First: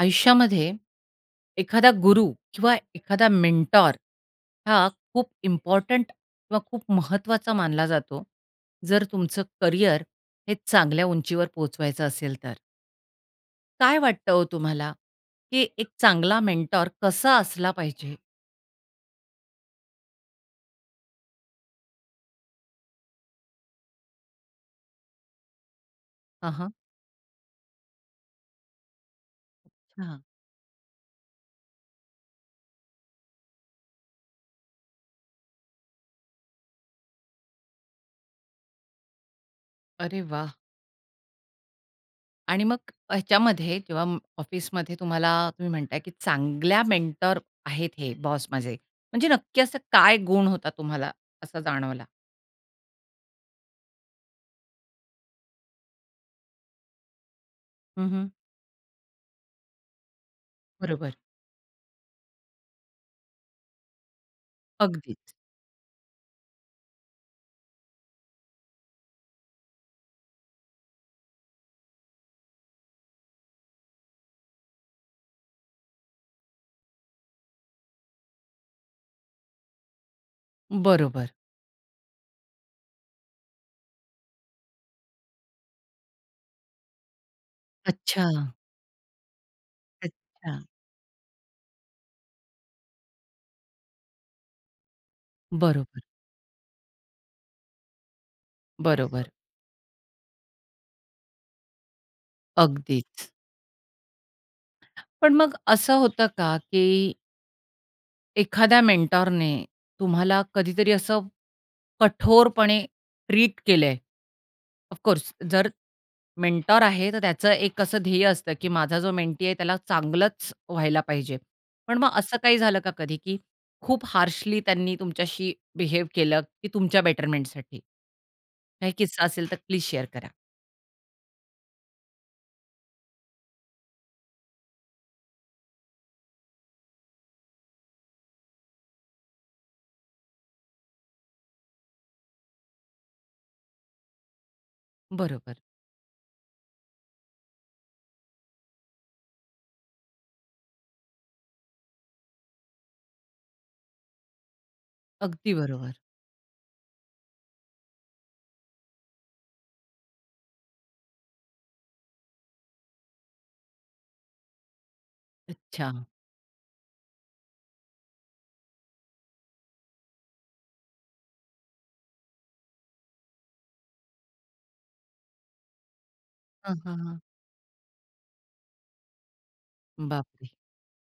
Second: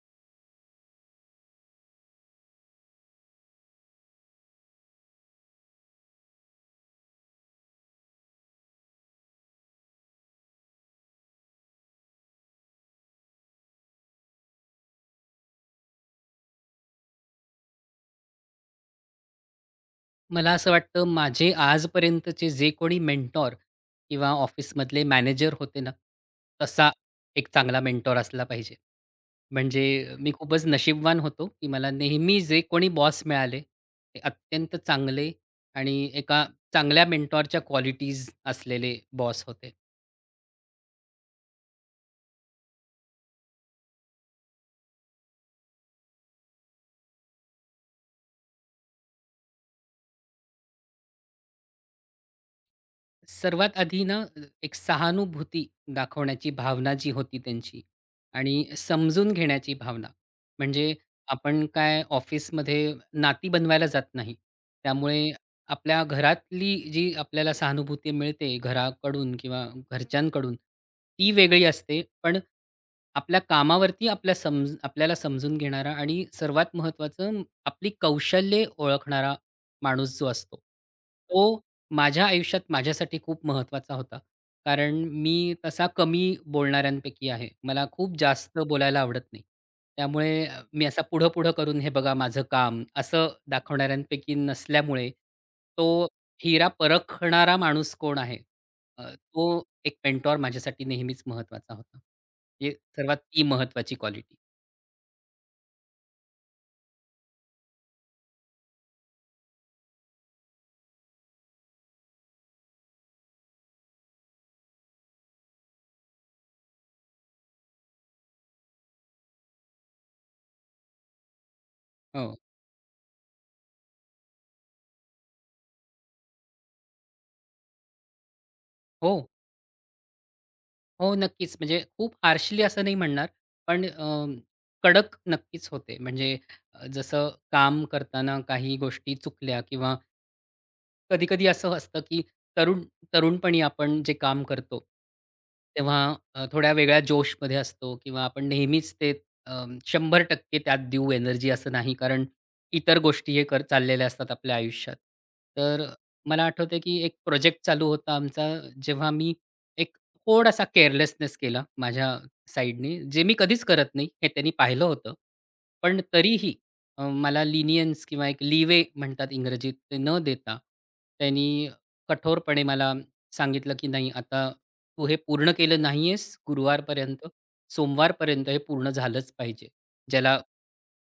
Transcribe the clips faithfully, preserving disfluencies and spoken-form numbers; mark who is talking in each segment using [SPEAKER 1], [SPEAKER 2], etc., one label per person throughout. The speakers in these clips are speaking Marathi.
[SPEAKER 1] आयुष्यामध्ये एखादा गुरु किंवा एखादा मेंटॉर हा खूप इम्पॉर्टंट किंवा खूप महत्त्वाचा मानला जातो, जर तुमचं करिअर हे चांगल्या उंचीवर पोहोचवायचं असेल तर. काय वाटतं हो तुम्हाला, की एक चांगला मेंटॉर कसा असला पाहिजे?
[SPEAKER 2] मला असं वाटतं माझे आजपर्यंतचे जे कोणी मेंटॉर किंवा ऑफिसमधले मॅनेजर होते ना,
[SPEAKER 1] हां, हां.
[SPEAKER 2] तसा एक चांगला मेंटॉर असला पाहिजे. म्हणजे मी खूपच नशीबवान होतो, की मला नेहमी जे कोणी बॉस मिळाले, ते अत्यंत चांगले आणि एका चांगल्या मेंटॉरच्या क्वालिटीज असलेले बॉस होते.
[SPEAKER 1] अरे वाह! आणि मग ह्याच्यामध्ये जेव्हा म- ऑफिसमध्ये तुम्हाला तुम्ही म्हणताय, की चांगल्या मेंटॉर आहेत हे बॉस माझे, म्हणजे नक्की असं काय गुण होता तुम्हाला असा जाणवला?
[SPEAKER 2] सर्वात आधी ना एक सहानुभूती दाखवण्याची भावना जी होती त्यांची आणि समजून घेण्याची भावना. म्हणजे
[SPEAKER 1] बरोबर.
[SPEAKER 2] आपण काय ऑफिसमध्ये नाती बनवायला जात नाही. त्यामुळे
[SPEAKER 1] अगदीच.
[SPEAKER 2] आपल्या घरातली जी आपल्याला सहानुभूती मिळते घराकडून किंवा घरच्यांकडून, ती वेगळी असते. पण आपल्या कामावरती आपल्या समज आपल्याला समजून घेणारा आणि सर्वात महत्त्वाचं आपली कौशल्ये ओळखणारा माणूस जो असतो,
[SPEAKER 1] बरोबर.
[SPEAKER 2] तो माझ्या आयुष्यात माझ्यासाठी खूप महत्त्वाचा होता. कारण मी तसा कमी बोलणाऱ्यांपैकी आहे. मला खूप
[SPEAKER 1] अच्छा.
[SPEAKER 2] जास्त बोलायला आवडत नाही. त्यामुळे
[SPEAKER 1] अच्छा.
[SPEAKER 2] अ, मी असा पुढं-पुढं करून हे बघा माझं काम असं दाखवणाऱ्यांपैकी नसल्यामुळे
[SPEAKER 1] बरोबर,
[SPEAKER 2] तो हिरा परखणारा माणूस कोण आहे, अ,
[SPEAKER 1] बरोबर.
[SPEAKER 2] तो एक मेंटॉर माझ्यासाठी नेहमीच महत्त्वाचा होता. ही सर्वात
[SPEAKER 1] अगदीच.
[SPEAKER 2] ती महत्त्वाची क्वालिटी.
[SPEAKER 1] पण मग असं होतं का, की एखाद्या मेंटॉरने तुम्हाला कधीतरी असं कठोरपणे ट्रीट केलंय? ऑफ कोर्स जर मेंटॉर आहे, तर त्याचं एक असं ध्येय असतं, की माझा जो मेंटी आहे त्याला चांगलंच व्हायला पाहिजे. पण मग असं
[SPEAKER 2] हो.
[SPEAKER 1] काही झालं का कधी, की खूप हार्शली त्यांनी तुमच्याशी बिहेव केलं, की तुमच्या बेटरमेंटसाठी? काही
[SPEAKER 2] हो.
[SPEAKER 1] किस्सा असेल तर प्लीज शेअर करा.
[SPEAKER 2] हो, नक्कीच. म्हणजे खूप हार्शली असं नाही म्हणणार, पण अ, कडक नक्कीच होते. म्हणजे अ, जसं काम करताना काही गोष्टी चुकल्या किंवा कधी-कधी असं असतं, की तरुण तरुणपणी आपण जे काम करतो,
[SPEAKER 1] बरोबर.
[SPEAKER 2] तेव्हा अ, थोड्या वेगळ्या जोशमध्ये असतो किंवा आपण नेहमीच ते अ, टक्के त्यात देऊ एनर्जी असं नाही, कारण इतर गोष्टी हे कर चाललेल्या असतात आपल्या आयुष्यात.
[SPEAKER 1] अगदी
[SPEAKER 2] तर
[SPEAKER 1] बरोबर.
[SPEAKER 2] मला आठवतंय, की एक प्रोजेक्ट चालू होता आमचा, जेव्हा मी एक थोडासा केअरलेसनेस केला माझ्या साइडनी, जे मी कधीच करत नाही हे त्यांनी पाहिलं होतं.
[SPEAKER 1] अच्छा.
[SPEAKER 2] पण तरीही अ, मला लिनियन्स किंवा एक लीवे म्हणतात इंग्रजीत ते न देता त्यांनी कठोरपणे मला सांगितलं, की "नाही आता तू हे पूर्ण केलं नाहीयेस
[SPEAKER 1] हां, हां, हां.
[SPEAKER 2] गुरुवारपर्यंत, सोमवारपर्यंत हे पूर्ण झालंच पाहिजे." ज्याला
[SPEAKER 1] बापरे!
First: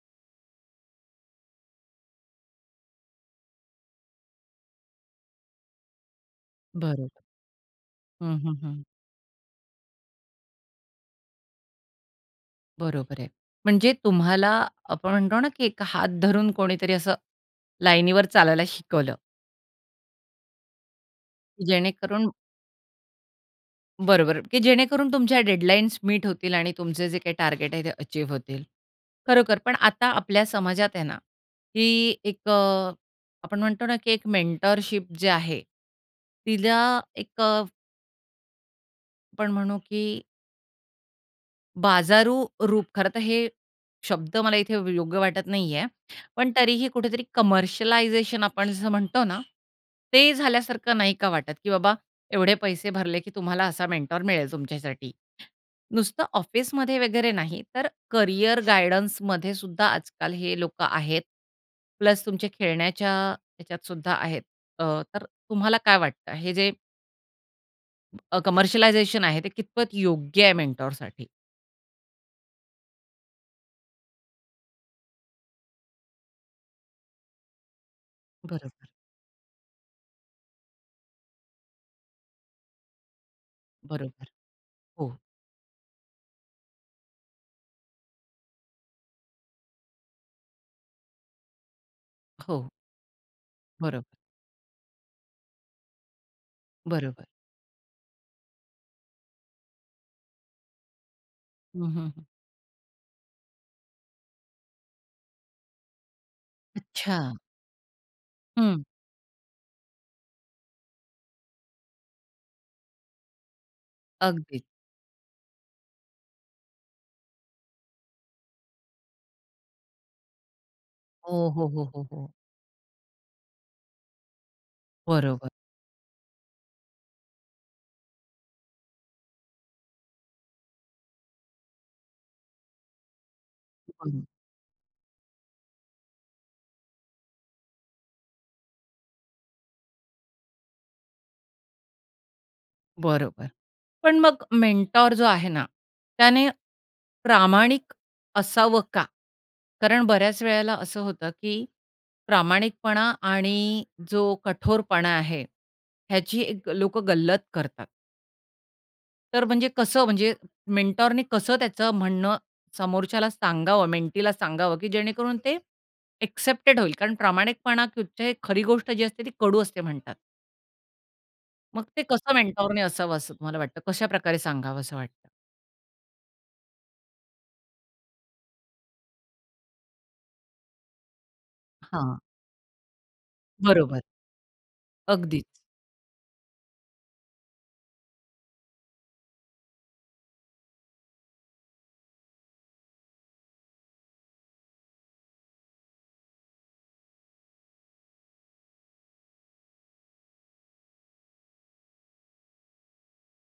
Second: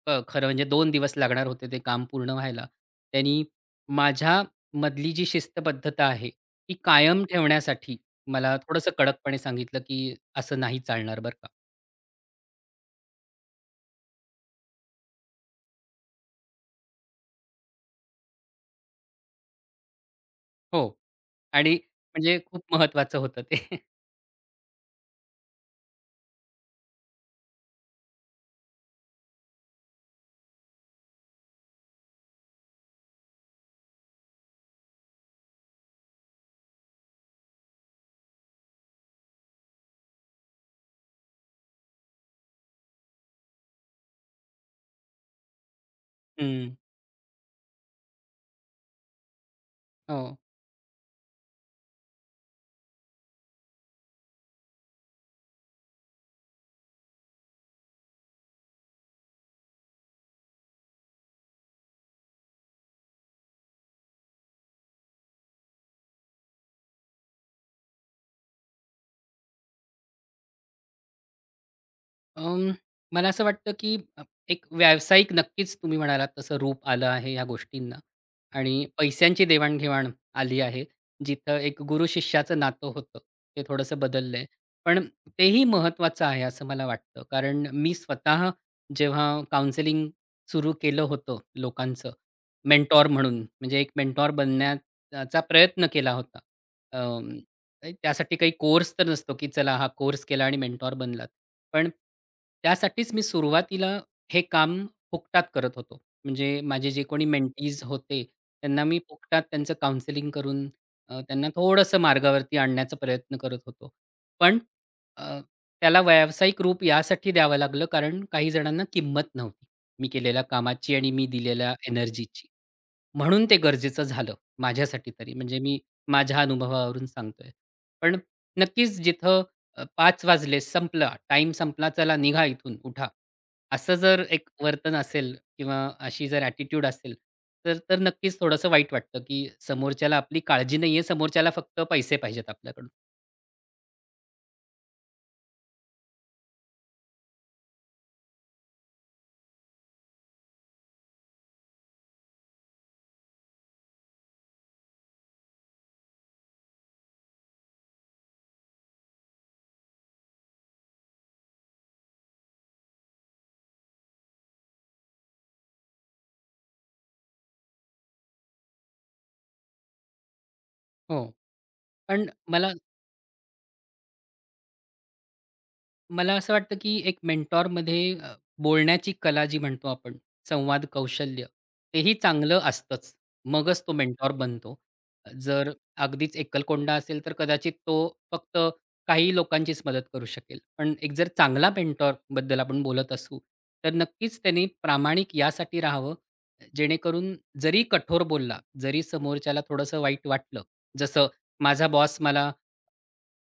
[SPEAKER 2] अ, खरं म्हणजे दोन दिवस लागणार होते ते काम पूर्ण व्हायला. त्यांनी माझ्यामधली जी शिस्तबद्धता आहे, ती
[SPEAKER 1] बरोबर.
[SPEAKER 2] कायम ठेवण्यासाठी
[SPEAKER 1] हं,
[SPEAKER 2] मला
[SPEAKER 1] हं, हं.
[SPEAKER 2] थोडंसं कडकपणे सांगितलं, की "असं नाही चालणार बरं का."
[SPEAKER 1] बरोबर आहे. म्हणजे तुम्हाला आपण म्हणतो ना, की एक हात धरून कोणीतरी असं लाईनीवर चालायला शिकवलं,
[SPEAKER 2] हो.
[SPEAKER 1] की
[SPEAKER 2] आणि
[SPEAKER 1] जेणेकरून
[SPEAKER 2] म्हणजे खूप महत्त्वाचं होतं ते.
[SPEAKER 1] बरोबर, की जेणेकरून तुमच्या डेडलाईन्स मीट होतील आणि तुमचे जे काही टार्गेट आहे ते अचीव्ह होतील. खरोखर. पण आता आपल्या समाजात आहे ना, की एक अ, आपण म्हणतो ना, की एक मेंटरशिप जे आहे, तिला एक अ, आपण म्हणू की बाजारू रूप खरं तर हे शब्द मला इथे योग्य वाटत नाहीये. पण
[SPEAKER 2] हं.
[SPEAKER 1] तरीही कुठेतरी कमर्शियलायझेशन आपण जसं म्हणतो ना, ते
[SPEAKER 2] हो.
[SPEAKER 1] झाल्यासारखं नाही का वाटत, की बाबा एवढे पैसे भरले, की तुम्हाला असा मेंटॉर मिळेल तुमच्यासाठी. नुसतं ऑफिसमध्ये वगैरे नाही, तर करियर गायडन्समध्ये सुद्धा आजकाल हे लोकं आहेत. प्लस तुमच्या खेळण्याच्या ह्याच्यात सुद्धा आहेत. अ, तर तुम्हाला काय वाटतं हे जे अ, आहे, ते कितपत योग्य आहे मेंटॉरसाठी?
[SPEAKER 2] अं, मला असं वाटतं की अ, एक व्यावसायिक नक्कीच तुम्ही म्हणालात तसं रूप आलं आहे या गोष्टींना आणि
[SPEAKER 1] बरोबर,
[SPEAKER 2] पैशांची देवाणघेवाण आली आहे. जिथं एक गुरु शिष्याचं नातं होतं, ते थोडंसं
[SPEAKER 1] बरोबर.
[SPEAKER 2] बदललंय. पण
[SPEAKER 1] हो,
[SPEAKER 2] तेही महत्त्वाचं आहे असं मला वाटतं. कारण मी स्वतः जेव्हा काउन्सेलिंग सुरू केलं होतं लोकांचं,
[SPEAKER 1] हो.
[SPEAKER 2] मेंटॉर म्हणून म्हणजे एक
[SPEAKER 1] बरोबर,
[SPEAKER 2] मेंटॉर बनण्याचा प्रयत्न केला होता.
[SPEAKER 1] बरोबर.
[SPEAKER 2] नाही, त्यासाठी काही कोर्स तर नसतो, की चला हा कोर्स केला आणि मेंटॉर बनलात.
[SPEAKER 1] हं,
[SPEAKER 2] पण
[SPEAKER 1] हं, हं.
[SPEAKER 2] त्यासाठीच मी सुरुवातीला हे काम फुकटात करत होतो. म्हणजे माझे जे
[SPEAKER 1] अच्छा.
[SPEAKER 2] कोणी मेंटीज होते,
[SPEAKER 1] हं.
[SPEAKER 2] त्यांना मी फुकटात त्यांचं काउन्सेलिंग करून अ, त्यांना थोडंसं मार्गावरती आणण्याचा प्रयत्न करत होतो. पण
[SPEAKER 1] अगदीच.
[SPEAKER 2] अ, त्याला व्यावसायिक रूप यासाठी द्यावं लागलं कारण काही जणांना किंमत नव्हती, मी केलेल्या कामाची आणि मी
[SPEAKER 1] हो, हो,
[SPEAKER 2] दिलेल्या
[SPEAKER 1] हो, हो, हो.
[SPEAKER 2] एनर्जीची. म्हणून ते गरजेचं झालं, माझ्यासाठी तरी.
[SPEAKER 1] बरोबर,
[SPEAKER 2] म्हणजे मी माझ्या अनुभवावरून सांगतोय. पण नक्कीच जिथं अ, पाच वाजले, संपला, टाइम संपला, चला निघा इथून, उठा. असं जर
[SPEAKER 1] बरो
[SPEAKER 2] एक वर्तन असेल किंवा अशी जर ॲटिट्यूड असेल, तर तर नक्कीच थोडंसं वाईट वाटतं, की समोरच्याला आपली काळजी नाहीये, समोरच्याला फक्त पैसे पाहिजेत आपल्याकडून.
[SPEAKER 1] बरोबर. पण मग मेंटॉर जो आहे ना, त्याने प्रामाणिक असावं का? कारण बऱ्याच वेळेला असं होतं, की प्रामाणिकपणा आणि जो कठोरपणा आहे, ह्याची एक लोकं गल्लत करतात. तर म्हणजे कसं म्हणजे मेंटॉरने कसं त्याचं म्हणणं समोरच्याला सांगावं, मेंटीला सांगावं, की जेणेकरून ते एक्सेप्टेड होईल. कारण प्रामाणिकपणा ची खरी गोष्ट जी असते ती कडू असते म्हणतात.
[SPEAKER 2] हो.
[SPEAKER 1] मग ते
[SPEAKER 2] पण
[SPEAKER 1] कसं
[SPEAKER 2] मला
[SPEAKER 1] मेंटॉरने असावं असं तुम्हाला वाटतं? कशाप्रकारे सांगावं असं वाटतं?
[SPEAKER 2] मला असं वाटतं की एक मेंटॉरमध्ये अ, बोलण्याची कला जी म्हणतो आपण, संवाद कौशल्य, तेही
[SPEAKER 1] हां,
[SPEAKER 2] चांगलं असतंच. मगच तो
[SPEAKER 1] बरोबर.
[SPEAKER 2] मेंटॉर बनतो.
[SPEAKER 1] अगदीच.
[SPEAKER 2] जर अगदीच एकलकोंडा असेल, तर कदाचित तो फक्त काही लोकांचीच मदत करू शकेल. पण एक जर चांगला मेंटॉरबद्दल आपण बोलत असू, तर नक्कीच त्याने प्रामाणिक यासाठी राहावं, जेणेकरून जरी कठोर बोलला, जरी समोरच्याला थोडंसं वाईट वाटलं, जसं माझा बॉस मला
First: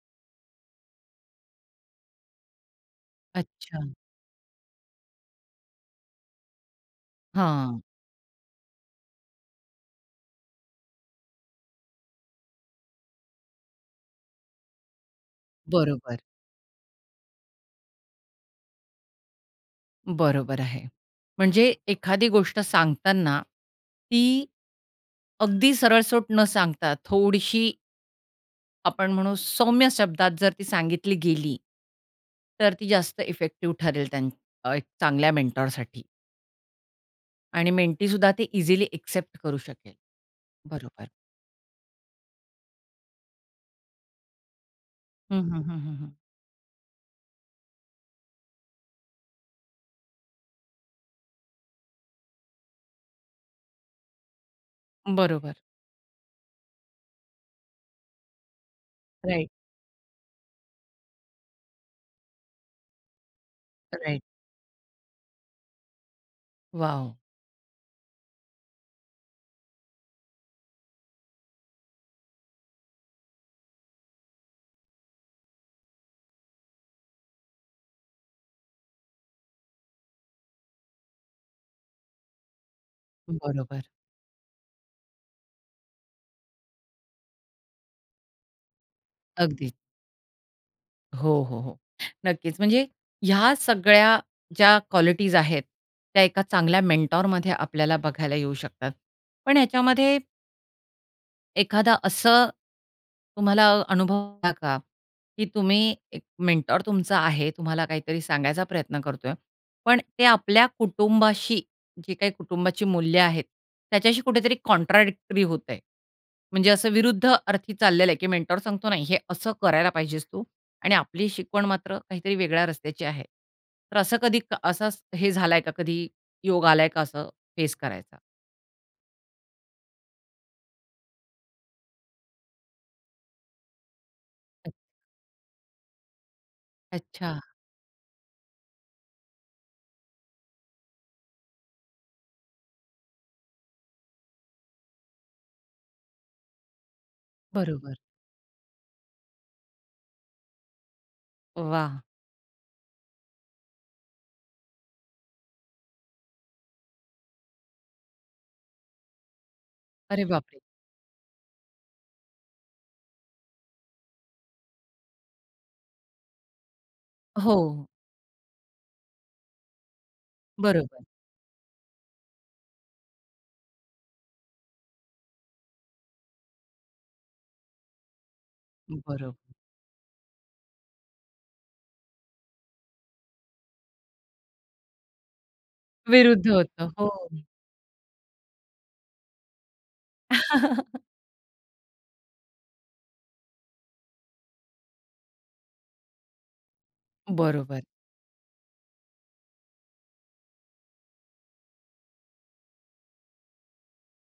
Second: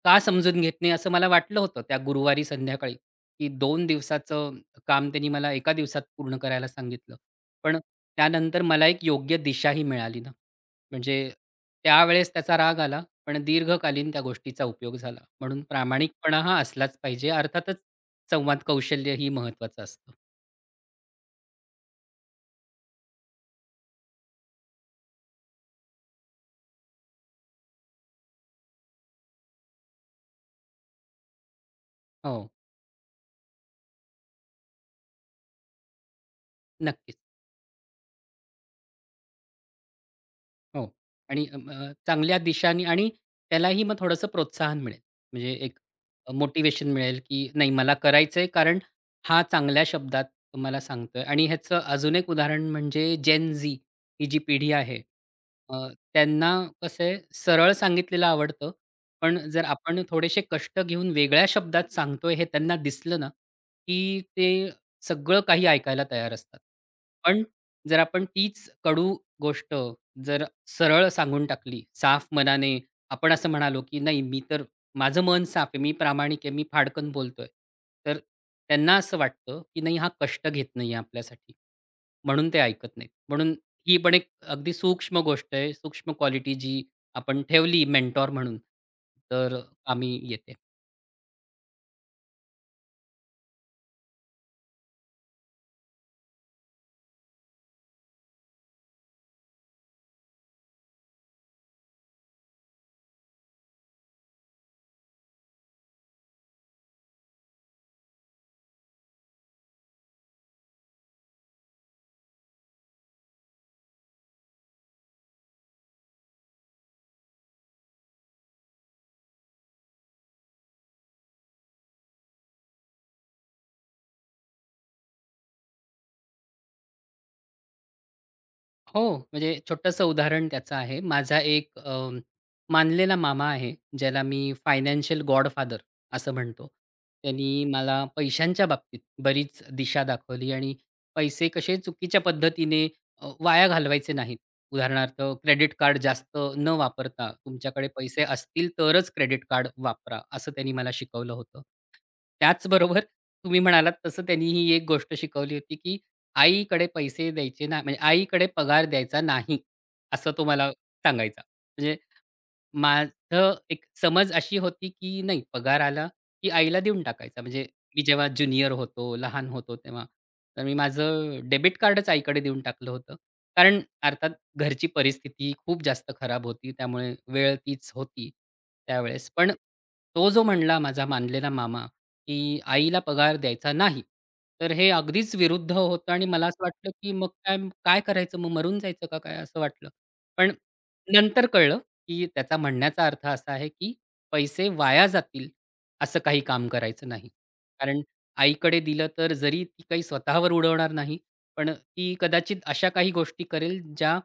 [SPEAKER 2] का समजून घेत नाही असं मला वाटलं होतं त्या गुरुवारी संध्याकाळी, की
[SPEAKER 1] अच्छा.
[SPEAKER 2] दोन दिवसाचं काम त्यांनी मला एका दिवसात पूर्ण करायला सांगितलं. पण
[SPEAKER 1] हां,
[SPEAKER 2] त्यानंतर मला एक योग्य दिशाही मिळाली ना. म्हणजे त्यावेळेस त्याचा राग आला, पण दीर्घकालीन त्या गोष्टीचा उपयोग झाला. म्हणून
[SPEAKER 1] बरोबर.
[SPEAKER 2] प्रामाणिकपणा हा असलाच पाहिजे. अर्थातच संवाद कौशल्य ही महत्त्वाचं असतं.
[SPEAKER 1] बरोबर आहे. म्हणजे एखादी गोष्ट सांगताना ती अगदी सरळसोट न सांगता थोडीशी आपण म्हणू सौम्य शब्दात जर ती सांगितली गेली,
[SPEAKER 2] हो,
[SPEAKER 1] तर ती जास्त इफेक्टिव्ह ठरेल त्यां अ, एक चांगल्या मेंटॉरसाठी
[SPEAKER 2] नक्कीच.
[SPEAKER 1] आणि मेंटीसुद्धा ते इझिली एक्सेप्ट करू शकेल.
[SPEAKER 2] हो.
[SPEAKER 1] बरोबर.
[SPEAKER 2] आणि अ, अ, चांगल्या दिशाने आणि त्यालाही मग थोडंसं प्रोत्साहन मिळेल.
[SPEAKER 1] हं,
[SPEAKER 2] म्हणजे
[SPEAKER 1] हं, हं,
[SPEAKER 2] एक
[SPEAKER 1] हं, हं.
[SPEAKER 2] मोटिवेशन मोटिव्हेशन मिळेल, की नाही मला करायचंय कारण हा चांगल्या शब्दात मला सांगतोय. आणि ह्याचं अजून एक उदाहरण म्हणजे जेन झी ही जी पिढी आहे,
[SPEAKER 1] बरोबर.
[SPEAKER 2] अ, त्यांना कसं आहे सरळ सांगितलेलं आवडतं. पण
[SPEAKER 1] राइट,
[SPEAKER 2] जर आपण थोडेसे कष्ट घेऊन वेगळ्या शब्दात सांगतोय हे त्यांना दिसलं ना,
[SPEAKER 1] राइट.
[SPEAKER 2] की ते सगळं काही ऐकायला तयार असतात.
[SPEAKER 1] वॉव!
[SPEAKER 2] पण जर आपण तीच कडू गोष्ट जर सरळ सांगून टाकली, साफ मनाने आपण असं म्हणालो, की "नाही, मी तर माझं मन साफ आहे, मी प्रामाणिक आहे, मी फाडकन बोलतोय." तर त्यांना असं वाटतं, की नाही हा कष्ट घेत नाहीये आपल्यासाठी, म्हणून ते ऐकत नाहीत. म्हणून
[SPEAKER 1] बरोबर.
[SPEAKER 2] ही पण एक अगदी सूक्ष्म गोष्ट आहे, सूक्ष्म क्वालिटी जी आपण ठेवली मेंटॉर म्हणून, तर
[SPEAKER 1] अगदी.
[SPEAKER 2] कामी येते.
[SPEAKER 1] हो, हो, हो. नक्कीच. म्हणजे ह्या सगळ्या ज्या क्वालिटीज आहेत, त्या एका चांगल्या मेंटॉरमध्ये आपल्याला बघायला येऊ शकतात. पण ह्याच्यामध्ये एखादा असं तुम्हाला अनुभव आला का, की तुम्ही एक मेंटॉर तुमचा आहे, तुम्हाला काहीतरी सांगायचा प्रयत्न करतोय, पण ते आपल्या कुटुंबाशी, जी काही कुटुंबाची मूल्य आहेत, त्याच्याशी कुठेतरी कॉन्ट्राडिक्टरी होतंय? म्हणजे असं विरुद्ध अर्थी चाललेलं आहे, की मेंटॉर सांगतो, "नाही, हे असं करायला पाहिजेस तू" आणि आपली शिकवण मात्र काहीतरी वेगळ्या रस्त्याची आहे. तर असं कधी क असा स- हे झालाय का? कधी योग आलाय का असं फेस करायचा?
[SPEAKER 2] हो, म्हणजे छोटंसं उदाहरण त्याचं आहे. माझा एक अ, मानलेला मामा आहे, ज्याला मी फायनान्शियल गॉडफादर असं म्हणतो.
[SPEAKER 1] अच्छा,
[SPEAKER 2] त्यांनी मला पैशांच्या बाबतीत बरीच दिशा दाखवली आणि पैसे कसे चुकीच्या पद्धतीने अ, वाया घालवायचे नाहीत. उदाहरणार्थ क्रेडिट कार्ड जास्त न वापरता तुमच्याकडे
[SPEAKER 1] बरोबर.
[SPEAKER 2] पैसे असतील तरच क्रेडिट कार्ड वापरा, असं त्यांनी मला शिकवलं होतं.
[SPEAKER 1] वाह!
[SPEAKER 2] त्याचबरोबर तुम्ही म्हणालात तसं त्यांनी ही एक गोष्ट शिकवली होती, की आईकडे पैसे द्यायचे ना म्हणजे आईकडे पगार द्यायचा नाही,
[SPEAKER 1] अरे
[SPEAKER 2] असं तो
[SPEAKER 1] बापरे!
[SPEAKER 2] मला सांगायचा. म्हणजे माझं एक समज अशी होती, की नाही पगार आला, की आईला देऊन टाकायचा. म्हणजे
[SPEAKER 1] हो,
[SPEAKER 2] मी जेव्हा ज्युनियर होतो, लहान होतो तेव्हा. तर मी
[SPEAKER 1] बरोबर,
[SPEAKER 2] माझं डेबिट कार्डच आईकडे देऊन टाकलं होतं. कारण अर्थात घरची परिस्थिती खूप जास्त खराब होती. त्यामुळे वेळ तीच होती त्यावेळेस.
[SPEAKER 1] बरोबर.
[SPEAKER 2] पण तो जो म्हणला माझा मानलेला मामा की आईला पगार द्यायचा नाही. तर हे अगदीच विरुद्ध होतं आणि
[SPEAKER 1] विरुद्ध
[SPEAKER 2] मला असं
[SPEAKER 1] होतं.
[SPEAKER 2] वाटलं,
[SPEAKER 1] हो.
[SPEAKER 2] की मग काय काय करायचं मग मरून जायचं का काय असं वाटलं. पण नंतर कळलं, की त्याचा म्हणण्याचा अर्थ असा आहे, की पैसे वाया जातील असं काही काम करायचं नाही.
[SPEAKER 1] बरोबर,
[SPEAKER 2] कारण आईकडे दिलं तर जरी ती काही स्वतःवर उडवणार नाही, पण ती कदाचित अशा काही गोष्टी करेल ज्या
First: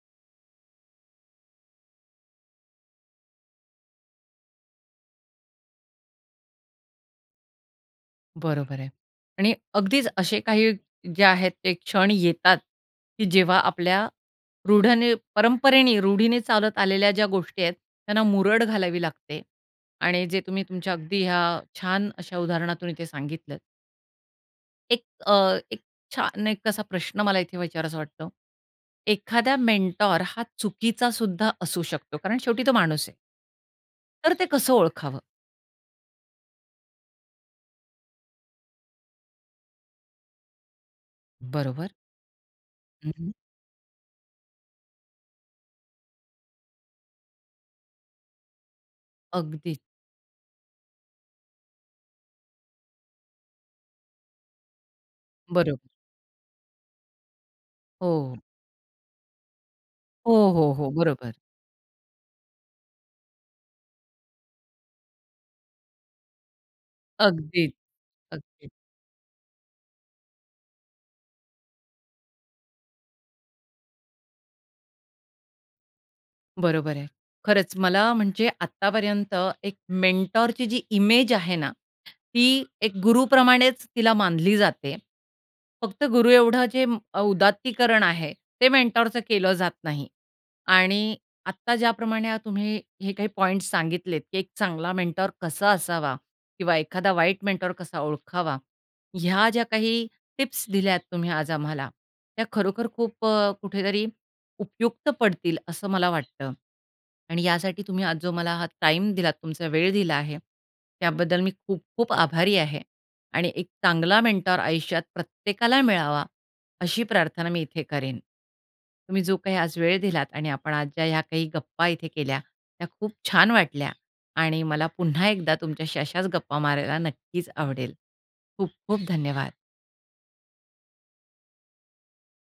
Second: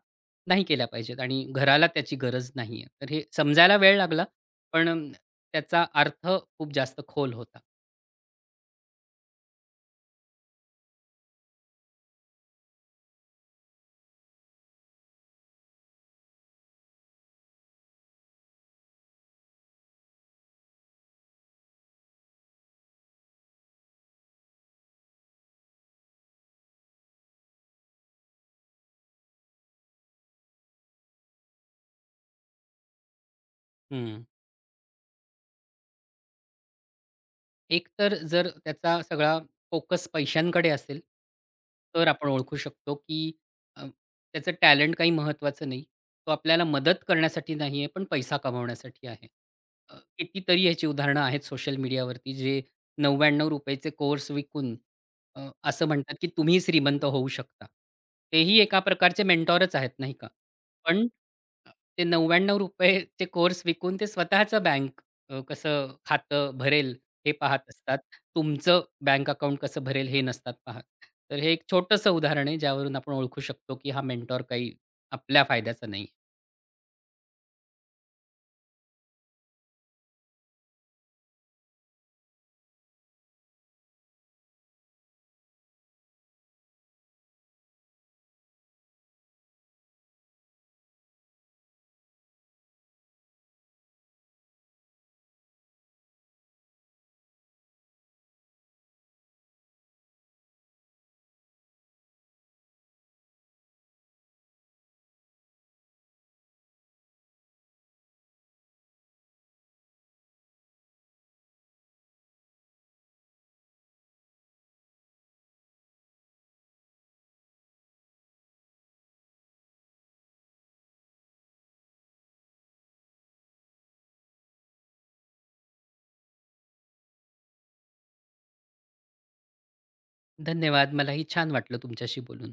[SPEAKER 2] नाही केल्या पाहिजेत आणि घराला त्याची गरज नाहीये. तर हे समजायला वेळ लागला, पण त्याचा अर्थ खूप जास्त खोल होता.
[SPEAKER 1] बरोबर आहे. आणि अगदीच असे काही जे आहेत ते क्षण येतात, की जेव्हा आपल्या रूढने परंपरेने, रूढीने चालत आलेल्या ज्या गोष्टी आहेत, त्यांना मुरड घालावी लागते आणि जे तुम्ही तुमच्या अगदी ह्या छान अशा उदाहरणातून इथे सांगितलंत. एक अ, एक छान एक असा प्रश्न मला इथे विचारावासा वाटतो. एखादा मेंटॉर हा चुकीचा सुद्धा असू शकतो, कारण शेवटी तो माणूस आहे.
[SPEAKER 2] हं.
[SPEAKER 1] तर ते कसं ओळखावं?
[SPEAKER 2] एक तर जर त्याचा सगळा फोकस पैशांकडे असेल,
[SPEAKER 1] बरोबर.
[SPEAKER 2] तर आपण ओळखू शकतो,
[SPEAKER 1] हं, हं.
[SPEAKER 2] की अ, त्याचं टॅलेंट काही महत्त्वाचं नाही. तो आपल्याला मदत करण्यासाठी नाही आहे, पण पैसा कमावण्यासाठी आहे.
[SPEAKER 1] अगदीच.
[SPEAKER 2] अ, कितीतरी याची उदाहरणं आहेत सोशल मीडियावरती, जे ₹नव्व्याण्णव चे कोर्स विकून अ, असं
[SPEAKER 1] बरोबर.
[SPEAKER 2] म्हणतात, की तुम्ही श्रीमंत होऊ शकता.
[SPEAKER 1] हो.
[SPEAKER 2] तेही एका प्रकारचे मेंटॉरच आहेत, नाही का?
[SPEAKER 1] हो, हो, हो.
[SPEAKER 2] पण
[SPEAKER 1] बरोबर.
[SPEAKER 2] ते ₹नव्व्याण्णव चे कोर्स विकून ते स्वतःचं बँक अ, कसं खातं भरेल हे पाहत
[SPEAKER 1] अगदीच.
[SPEAKER 2] असतात.
[SPEAKER 1] अगदीच.
[SPEAKER 2] तुमचं बँक अकाउंट कसं भरेल हे नसतात पाहत. तर हे एक छोटंसं उदाहरण आहे ज्यावरून आपण ओळखू शकतो, की हा मेंटॉर काही आपल्या फायद्याचा नाही.
[SPEAKER 1] बरोबर आहे. खरंच मला म्हणजे आत्तापर्यंत एक मेंटॉरची जी इमेज आहे ना, ती एक गुरुप्रमाणेच तिला मानली जाते. फक्त गुरु एवढं जे म- अ, उदात्तीकरण आहे, ते मेंटॉरचं केलं जात नाही. आणि आत्ता ज्याप्रमाणे आ तुम्ही हे काही पॉइंट्स सांगितलेत, की एक चांगला मेंटॉर कसा असावा किंवा एखादा वाईट मेंटॉर कसा ओळखावा, ह्या ज्या काही टिप्स दिल्यात तुम्ही आज आम्हाला, त्या खरोखर खूप अ, कुठेतरी उपयुक्त पडतील असं मला वाटतं. आणि यासाठी तुम्ही आज जो मला हा टाईम दिलात, तुमचा वेळ दिला आहे, त्याबद्दल मी खूप-खूप आभारी आहे. आणि एक चांगला मेंटॉर आयुष्यात प्रत्येकाला मिळावा, अशी प्रार्थना मी इथे करेन. तुम्ही जो काही आज वेळ दिलात आणि आपण आज ज्या ह्या काही गप्पा इथे केल्या, त्या खूप छान वाटल्या आणि मला पुन्हा एकदा तुमच्याशी अशाच गप्पा मारायला नक्कीच आवडेल. खूप-खूप धन्यवाद.
[SPEAKER 2] धन्यवाद. मलाही छान वाटलं तुमच्याशी बोलून.